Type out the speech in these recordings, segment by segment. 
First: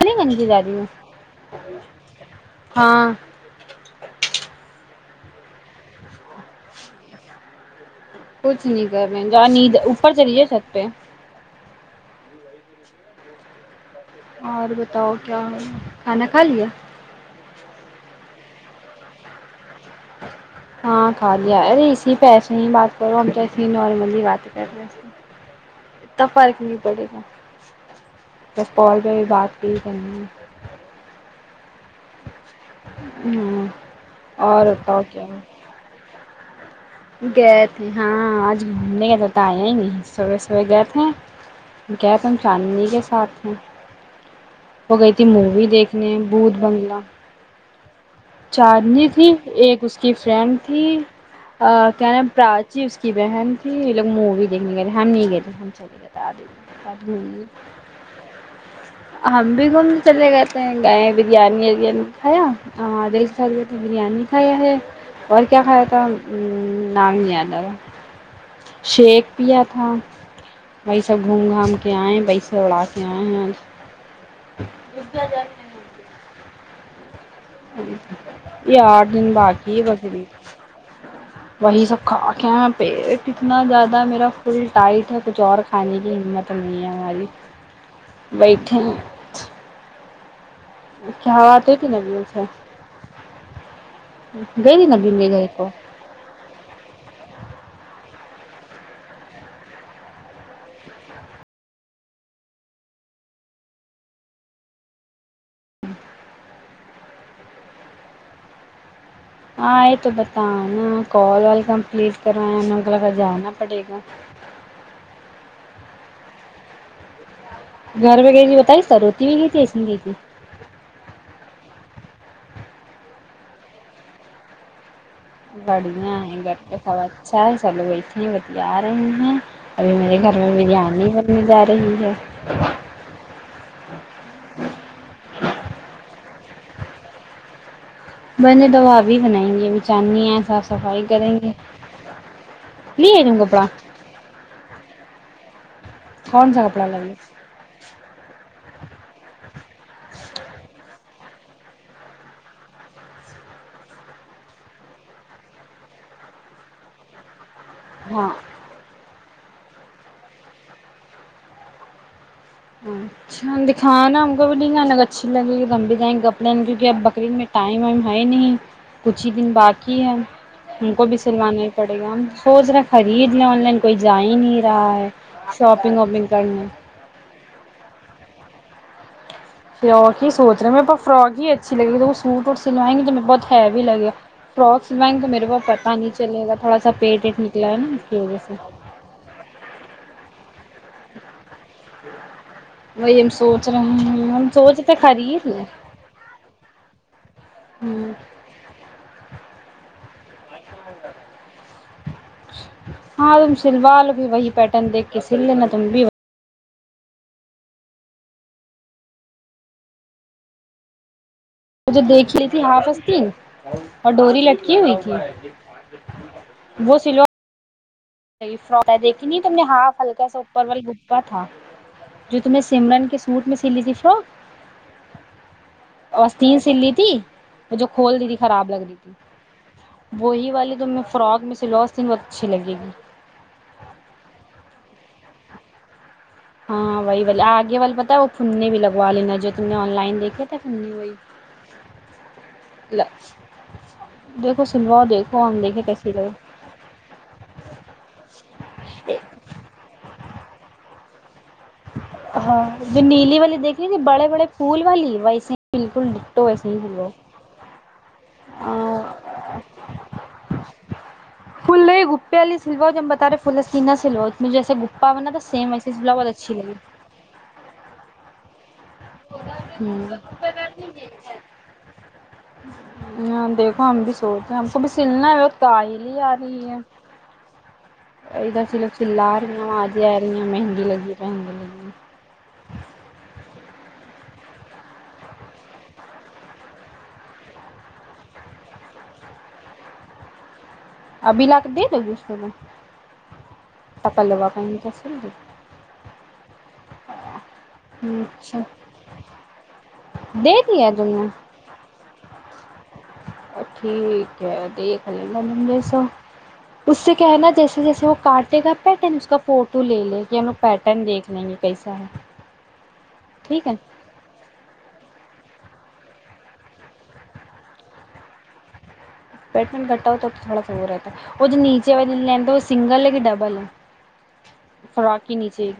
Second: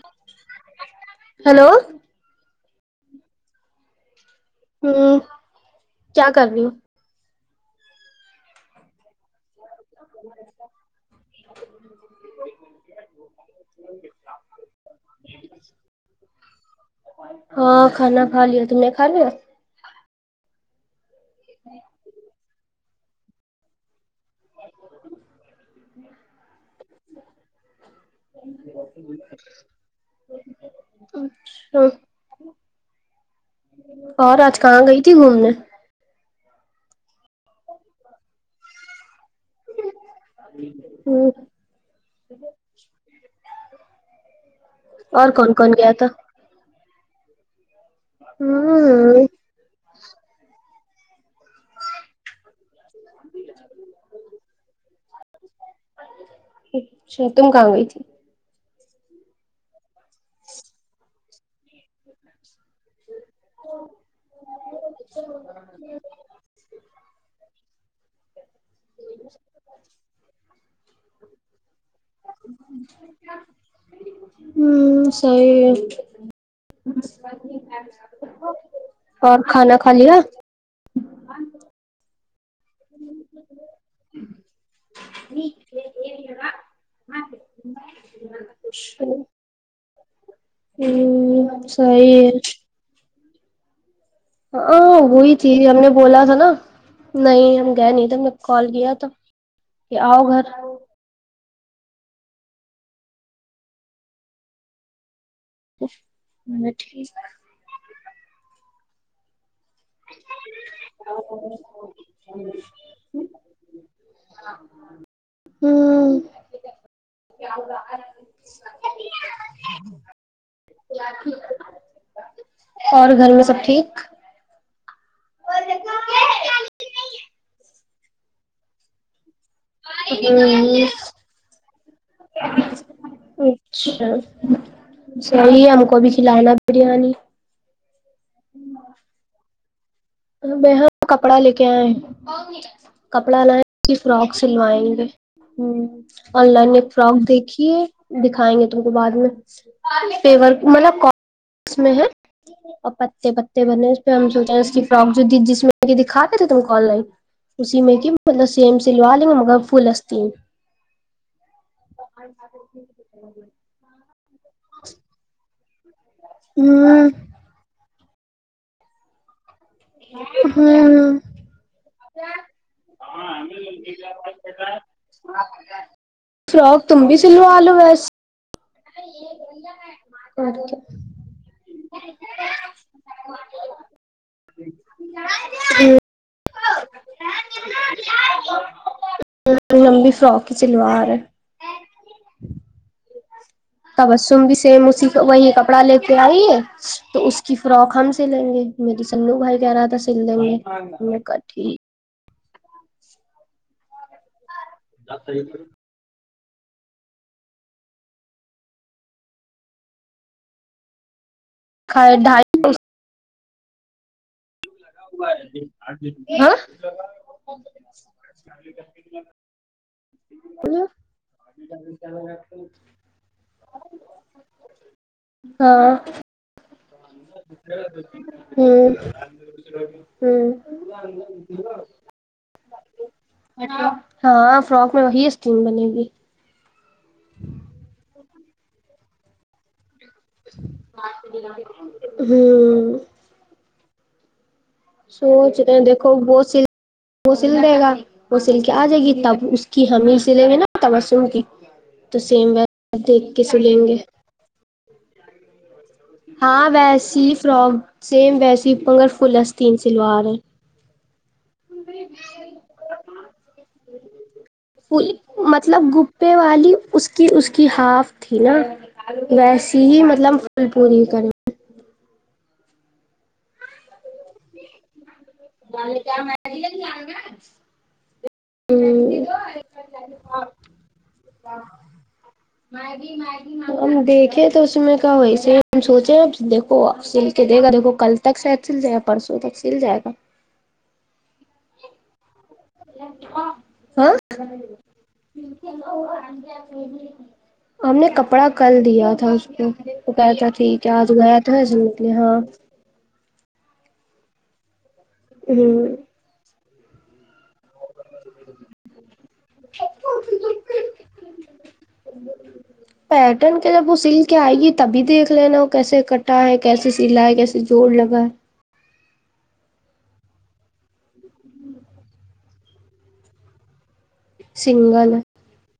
میںیں گندگی جا رہی ہو ہیلو [unintelligible] ہاں ہوں کیا کرنی کچھ نہیں کر میں نیند اوپر چلیے چھت پہ اور بتاؤ کیا کھانا کھا لیا خالیا تم نے کا لیا ہاں خالی ا رےی پیسے ہی بات ہم س نارملی بات کر رہے اتنا فرق نہیں پڑے گا پہ بھی بات نہیں کرنی ہے ہ ہاں اور آج کہاں گئی بتاؤ تھی کیا گھومنے ہے گئے تھے ہاں آج گھومنے کے تھا بتیا ہی نہیں صبح سبح گئے تھے ہ گئے تم چاندنی کے ساتھ ہوں [inaudible] ہو گئی تھی اور کون مووی کون گیا تھا دیکھنے بت بنگلا ہ چارنی تھی ایک اس کی فرینڈ تھی کیا ن پراچی اس کی بہن تھی یہ لوگ مووی دیکھنے گئے تھے ہم نہیں گئے تھے ہم چلے گئے تھے اچھا آدمید تم کہاں گئی تھی ہم بھی گھوم چلے گئےے ہیں گائے بریانی اریانی کھایا دیک سال ت بریانی کھایا ہے اور کیا کھایا تھا ہ نگیان شیک پیا تھا وہی سب گھوم گھام کے آئے وہیں سے اڑا کے آئےیں آ ہوں سی نمس [inaudible] یہ آٹھ دن اور کھانا باقی کھا ہے لیا بری وہی س کاں کیا پیٹ اتنا زیادہ میرا فل ٹائٹ ہے کچھ اور کھانے کی ہمت نہیں ہے ہماری ہ بیٹھے ہ کیا بات ہوئی تھی ساہ نبیل سے [unintelligible] گئی تھی ہاں نبیل کے وہی گھر تھی کو ہم نے بولا تھا نا نہیں ہم گئے نہیں نے کال کیا تو کہ آؤ گھر ہ ٹھیک [unintelligible] ہاں یہ تو بت نا کال وال کمپلیٹ کروایا انگلا جانا پڑے گا ہوں [unintelligible] گھر پہ گئی تھی بتائی سروتی بھی گئی تھی ایسے گئی تھی [inaudible] اور گھر میں سب ٹھیک بڑھیا ہے گھر پہ سب اچھا ہے چلو وہ اتنی بتی آ رہی ہیں [unintelligible] ابھی میرے گھر میں ہوں بریانی بنی جا رہی ہے اچھا صحی ہم کو بھی کھلانا بریانی میں نے دوبا بھی بنائییں گ ہے ب صاف ہاں صفائی کریں کپڑا گے لے کے آئے لیے کپڑا تم لیں کی فراک سلوائیں گے ہ آن کون سا لائن کپڑا ایک لگے فراک دیکھیے دکھائیں گے تم وہ بعد میں پ م [unintelligible] اس میں ہے اور پتے پتے بنے اس پہ ہم جوتے ہیں اس کی ک جو جس میں کہ دکھاتے تھے تم کو آن لائن سی میں کی ہاں سم سلوا گ و فل استی [unintelligible] چ [unintelligible] اچھا دکھا نہا [unintelligible] بھی انگ اچھی لگ گی [unintelligible] [inaudible] کم ت [unintelligible] کپڑے کیک اب ہوں بکرین میں ٹائم ہے ہے نہیں کچھ ہی دن بعد ہے ہم کو بھی ہوں سلوانا ہی پڑے گا ہم سوچ رہے خرید لیں آن لائن کوئی جا ہی نہیں رہا ہے شاپنگ واپنگ کرنے سلو لو ویس [unintelligible] فرک ہی سوچ رہے اچھا، میرے پاس فراک ہی اچھی لگی تو وہ سوٹ اور سلوائیں گے تو مے بہت ہیوی لگےا فراک سلوائیں گے تو میرے پا پتا نہیں چلے گا تھوڑا سا پیٹ ویٹ نکلا ہے نا اس کی وجہ سے لمبی فراک کی سلوار ہے ویم سوٹ [unintelligible] تبسم بھی سیم اسی وہی کپڑا لیتے آئیے تو اس کی فراک ہم ہوں سلیں گے میری سنو بھائی کہہ رہا تھا سل دیں گےٹھیک ہاں تم سلوال بھی وہی بیٹھے دیکے سلن تمبی مجھے ہے دیکھیھی ڈھائی تھی ہافستین اور ڈوری ل [unintelligible] السلام علیکم محترم [unintelligible] فر میں دیکھی نہیں تم نے ہاف ہلکا سا اوپر وال ڈببا تھا جو تم نے سمرن کے سوٹ میں س لی تھی فرک ہاں وستین س لی تھی وہ جو کھول دی تھی خراب لگ رہی ہوں تھی ہوں وہی والی تو میں فراک میں سلوس تن بہت اچھی لگے گی ہاں فراک میں وہی م نے گ [unintelligible] ہاں وہی بے آگے والل پت ہے وہ پننے بھی لگوا لینا جو تم نے آن لائن دیکھے تھے پھنے وہی ہوں د [inaudible] سوچ رہے ہیں دیکھو وہ سل وہ سل دے گا وہ سل کے آ جائے گی تب اس کی ہمیش سلیوی نہ ہوتا مشروم کی [unintelligible] ہاں ویسے جو دیکھ نیلی کے والی دیکھ سلیں گے بڑے بڑے پھول والی ویسے بالکل ہاں ویسے ہی سلواؤ ویسی فراک سیم ویسیپنگر فلس تین سلوار ہے پھ گپے والی سلواؤ جب بتا رہے پلسی نہ سلوؤجھے جیسے فل گپاناا تھا سیم ویسی سلوا بہت اچھی لگی کہ اس کی ہاف تھی نا ویسیے ہی مطلب پھل پوری کریں دیکھو ہمم بھی س ہم کو بھی سلنا ہے وت ت ہیلی آ رہی ہے ادھر سرف س رہی ہ آجے آ رہی مہنگی لگی مہنگی لگی [unintelligible] ہم دیکھیں تو اس میں کیا ویسے ہم سوچے آپ دیکو آپ سل کے دے گا دیکھو کل تک سید سل جیں آپ پرسوں تک سل جائے گا ابھی لا کے دے دو گی اس میں ہاں کل لا نہیں تو س ہم نے کپڑا اچھا کل دیا تھا اس کو وہ کہہ رہا تھا دے ٹھیک دیا ہے آج دنیا گیا تو ایسے نکلے ہاں ٹھیک ہے دیک ا گمند ہوں سو اس سے کہنا جیے جیسے کاے گا پٹ فوٹو لے لے ہم پیٹرن دیکھ لیں گے کیسا ہے پیٹرن ٹھیک کے ہے جب وہ سل کے آئے گی تبھی دیکھ لینا وہ کیسے کٹا ہے کیسے سل ہے کیسے جوڑ لگا ہے بیٹمنٹ کٹا ہوتا ہے تو تھوڑا سا وہ رہتا ہے وہ جو نیچے والے لینتا وہ سنگل ہے کہ ڈبل ہے سنگل ہے فراق ہی نیچے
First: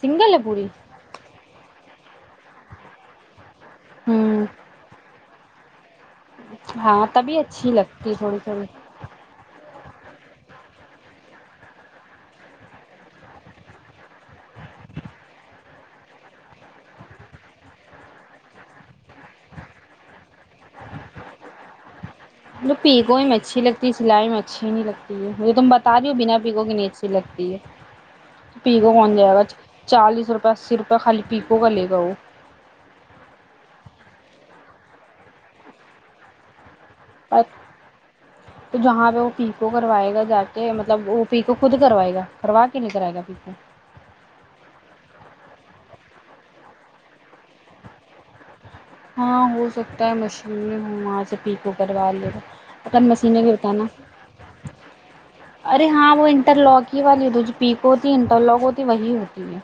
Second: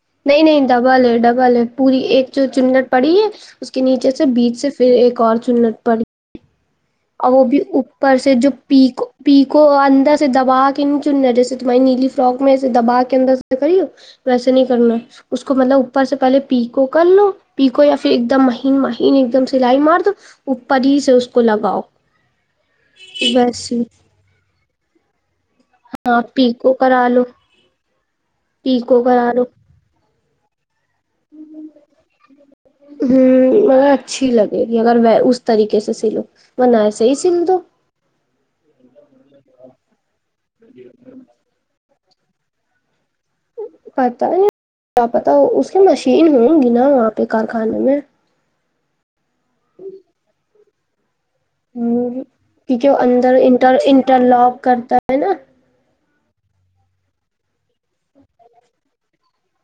سنگل ہے نہیں نہیں پوری ڈبل ہے ڈبل ہے پوری ایک جو چلٹ پڑی ہے اس کے نیچے سے ہوں بیچ سے پھر ایک اورچ سنت پڑ ہاں اور تبھی وہ بھی اچھی لگتی اوپر سے تھوڑی جو تھوڑی پیکو دبا کے نہیں چننا ہے جیسے تمہاری نیلی فرک میںے دبا کے اندر سے کری ہو ویسے نہیں کرنا اس کو مطلب اوپر سے پہلے پی کوو کر لو پی کوو یا پھر ایک دم مہین مہین ایک دم سلائی مار دو اوپر ہی سے اس کو لگاؤ ملب پیکوں میں اچھی ویسی لگتی ہے سلائی میں اچھی نہیں لگتی ہے یہ تم بتا رہی ہو ہاں بنا پکو ک پیکو نہیں کرا اچھی لو لگتی ہے پی کوو پیکو کون کرا جائے گا لو چالیس سرپا سر تو خالی پیپو گ لے گاؤ ہوں مگر اچھی لگے گی اگر میں اس طریقے سے سی لو تو جہاں پہ وہ پی کوو کروائے گا جا کے مطلب وہ پی کوو خود کروائے گا کروا کے نہیں کرائے گ پتا کیا پتا اس مشین ہوں گی نا وہاں پہ کارخانے میں ہاں ہو سکتا ہے مشین میں ہم آ سک ہ کیونکہ وہ اندر بھی انٹر بتانا انٹر لاک کرتا ہے نا ارے ہاں وہ انٹر لاک ہی والی ہوتی جو پیک ہوتی ہے انٹر لک ہوتی ہے وہی ہوتی ہے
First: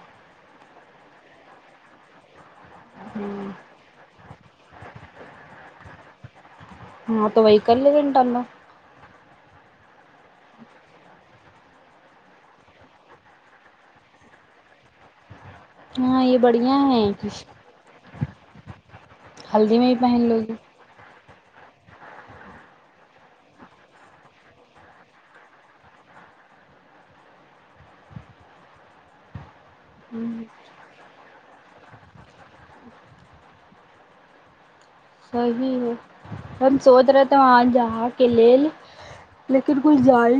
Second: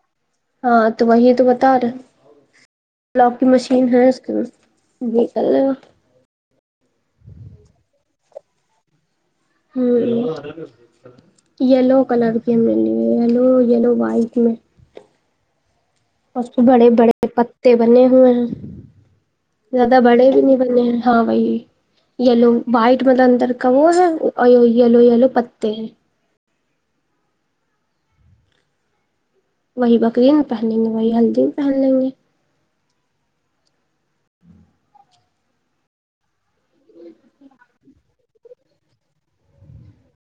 ہاں تو وہی تو بتا رہے لوک کی ہ مشین ہے اس کے نکلے گا ہاں تو ویک ال ل گینٹنا ہ یلو کلر کی ہم ل لی یلو یلو وائٹ میں ہاں یہ اس بڑھیا بڑے ہے بڑے کہ پتے بنے بر ہلدی میں زیادہ پہن بڑے لو بھی گی نہیں بنے ہاں وہی یلو وائٹ مطلب اندر کا وہ ہے یلو یلو پتے ہیں وہی بکری نہ ہ پہن لیں گے وہی ہلدی پہن لیں گے صحیح ہے ہم سوچ رہے تھے وہاں جہاں کے لیے لیکن کھ جائ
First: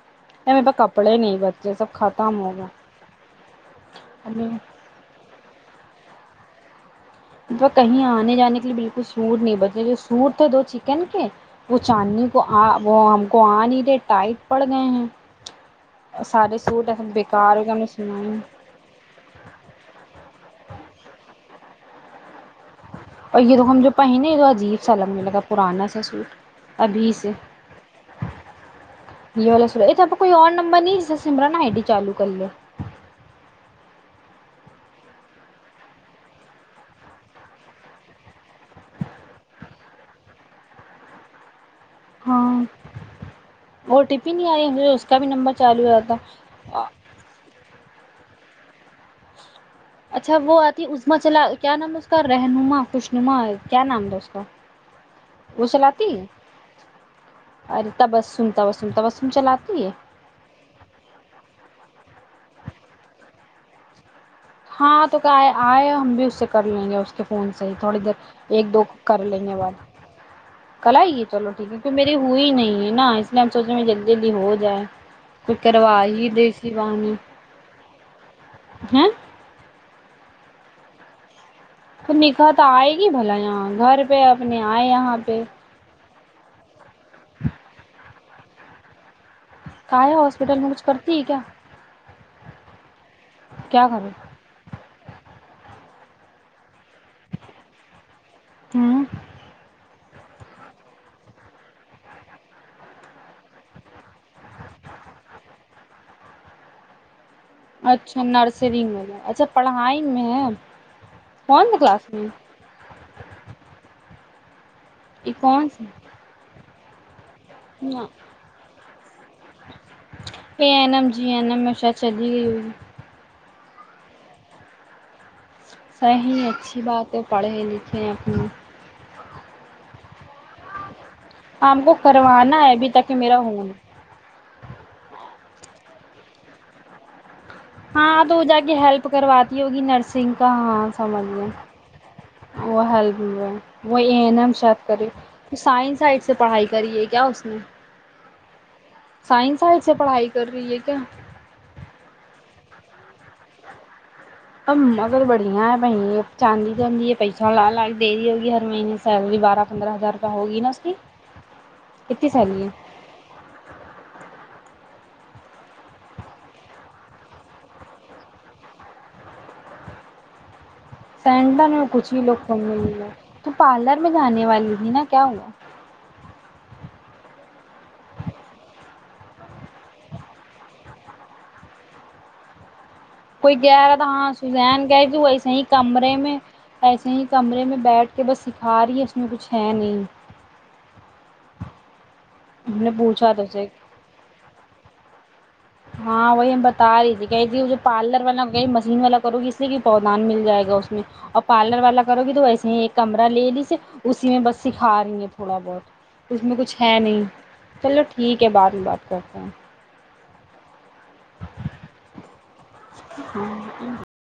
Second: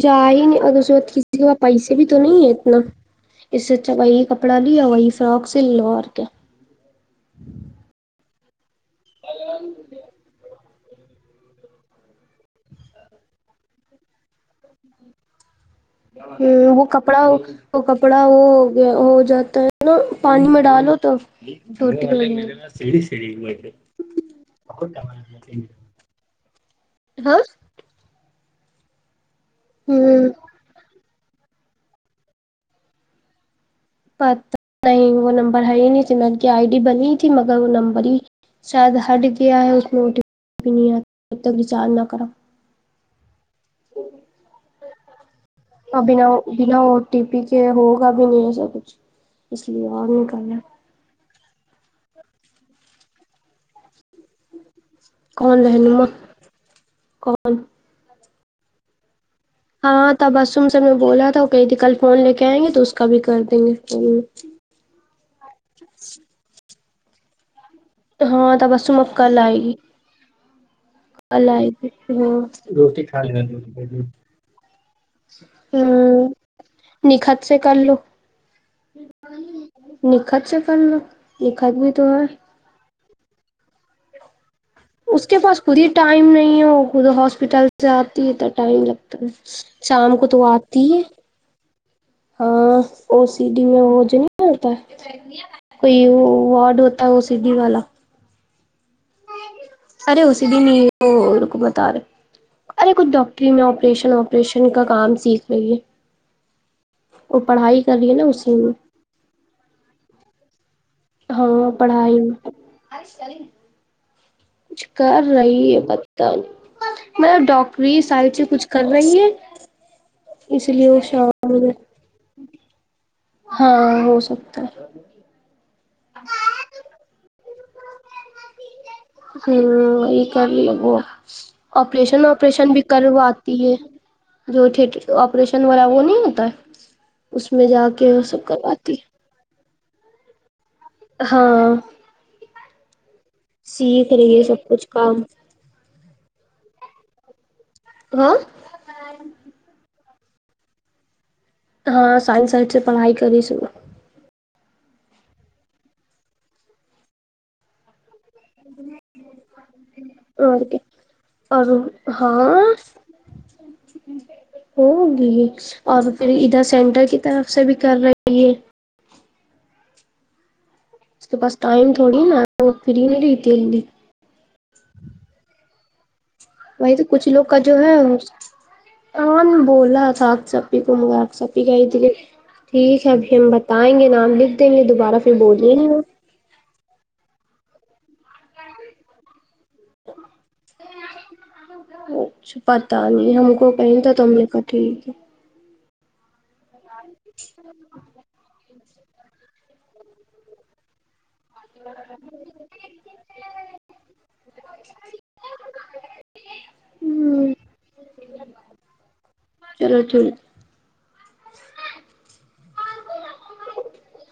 جا ہی میرے نہیں پاس اگر اس ب کپڑے کسی نہیں کے بع بچے سب پیسے بھی تو ختم نہیں ہے ہو گئے اتنا اس سے اچھا وہی کپڑا اب لیا وہی فراک د لو آر کیا تو کہیں آنے جانے کے لی بالکل سور نہیں بچے جو سور تھا دو چ وہ چاندنی کو وہ ہم کو آ نہیں دے ٹائٹ پڑ گئے ہیں ہ سارے وہ سوٹ ایسے کپڑا بےیکار ہو گئے ہم وہ نے کپڑا سنائی وہ گیا ہو جاتا ہے نا پانی میں ڈالو تو توٹ ک اور یہ د ہم جو پہییںے یہ تو عجیب سا الگ منے لگا پرانا سا سوٹ ابھی سے ہاں یہی والا سو یہ تو آپ ہوں کوئی اور نمبر نہیں سمران آئی ڈٹی چالو کر ل پ نہیں وہ نمبر ہ ہی نہیں ت میں کی آئی ڈی بنی تھی مگر وہ نمبر ہی شاید ہٹ گیا ہے اس بھی نہیں آتا تک چال نہ کرو ہاں او ٹی پی نہیں آ رہی مجھے اس کا بھی نمبر چالو ہو رہا تھا کا بھی نہیں ایسا کچھ اس لیے اور نہیں اچھا کرنا وہ آتی اما چلا کیا نام ہے اس کر رہنما خوش نما کیا نام دوست کون وہ رہنما چلاتی کون ارے ت بس سن ہاں ت بسم سے میں بولا تھا کہیں تھی کل فون لے کے کہیں گے تو اس کا بھی کر دیں گے ہاں تو کیا آئے ہم بھی اس سے کر لیں گے اس کے فون سے صحیح تھوڑی دیر ہاں ایک دو کو تبسم اب کر کل لیں آئے گے گی بعد کل آئی ہے چلو آئے ٹھیک ہے گی کی میری ہوئی ہی ہاں نہیں ہے نا اس لیے ہم سوچے جلدی جلدی ہو جائے تو کروا ہی ہوں دیسی پانی نکھت سے کر لو ہے ٹھاچ کل تو نکاح تو آئے گی بھلا یہاں گھر پ اپنے آئے یہاں اس پہ کے پاس خود ہی ٹائم نہیں ہو کوود ہاسپٹل جاپ تتنا ٹائم لگتا ہے کہا ہے شام کو تو ہاسپٹل میں آتی کچھ ہے کرتی کیا ہاں اور سی ڈی میں کیا وہ کرے جو نہیں ملتا کوئی وارڈ ہوتا ہے وہ سی ڈی والا ہوں ارے اسی دن یہ بتا رہے ارے کچھ ڈاکٹری میں آپریشن وپریشن کا کام سیکھ رہی ہے وہ پڑھائی کر رہی ہے اچھا نا اسی نرسری میں اچھا پڑہائی میں ہاں کون سے کلاس پڑھائی میں ہے کچھ کر یہ کون رہی ہے سی بتا ہ [unintelligible] مطلب ڈاکری سائنس کچھ کر رہی ہے پے اس لیے ایین وہ ایم جی این شام ایم میں ہشہ چلی گئی ہاں ہو سکتا ہے سی اچھی بات ہے پڑھے لکھے اپنے ہوں یہ کر ل وہو [unintelligible] ہم کو آپریشن کروانا ہے وپریشن بھی ابھی تک میرا کرواتی ہونا ہے جو تٹر آریشن والا وہ نہیں ہوتا ہے اس میں جا کے ہاں تو وہ سب جا کے کرواتی ہیلپ کرواتی ہے یہ نرسنگ کا ہاں سماج ہے میں ہاں [unintelligible] وہ حل [inaudible] وہ سیکھ رہی این ہے ایم سب شاپ کچھ کری کام تو سائنس سے پڑھائی کری ہے کیا اس نے ہاں سائنسئ سے پڑھائی کر رہی ہے کیا ہاں سائنس سائڈ سے پڑھائی کر س ا مگر بڑھیا ہے ب چاندی چی یہ پیسہ لا لا دے رہی ہوگی مہینے سیلری بارہ پندرہ ہزار روپ ہوگی اور نا اس کی کیا اور کتنی ہاں سیلری ہوگی اور پھر ادھر سینٹر کی طرف سے بھی کر رہے ہے کے پاس سینن میں ٹائم کچھ ہی تھوڑی لوگ نا فن وہ فری نہیںے نہیں تو رہتی جلدی پارلر میں جانے والی تھی نا کیا ہوا وہی تو کچھ لوگ کا جو ہےن بولا تھا سپی کو م سی کا ہی دے [unintelligible] کوئی کہہ رہا تھا ہاں سزین گے گ دوبارہ تو پھر ایسے ہی بولیے کمرے میں ایسے ہی [unintelligible] کمرے میں بیٹھ کے بس سکھا رہی ہے اس میں کچھ [unintelligible] چھین [inaudible] ہ [inaudible] چھ پتہ پوچھا نہیں تو ہم کو اسے کہیں تھا تم نے کہا ٹھیک ہے [unintelligible] ہاں وہی ب [unintelligible] تاری تھی کہئی تھیے پارلر وال [unintelligible] ج والا کرو گی اس سے کہ پودان مل جائے گا اس میں ا [unintelligible] پارلر والا کرو گی تو ویسے ہی ایک کمرہ لے لییے اسی میں بس سکھا رہی ہیں تھوڑا بہت اس میں کچھ ہے نہیں چلو ٹھیک ہے بات میں بات کرتے ہیں [unintelligible] چلو ٹھیک ہ [inaudible]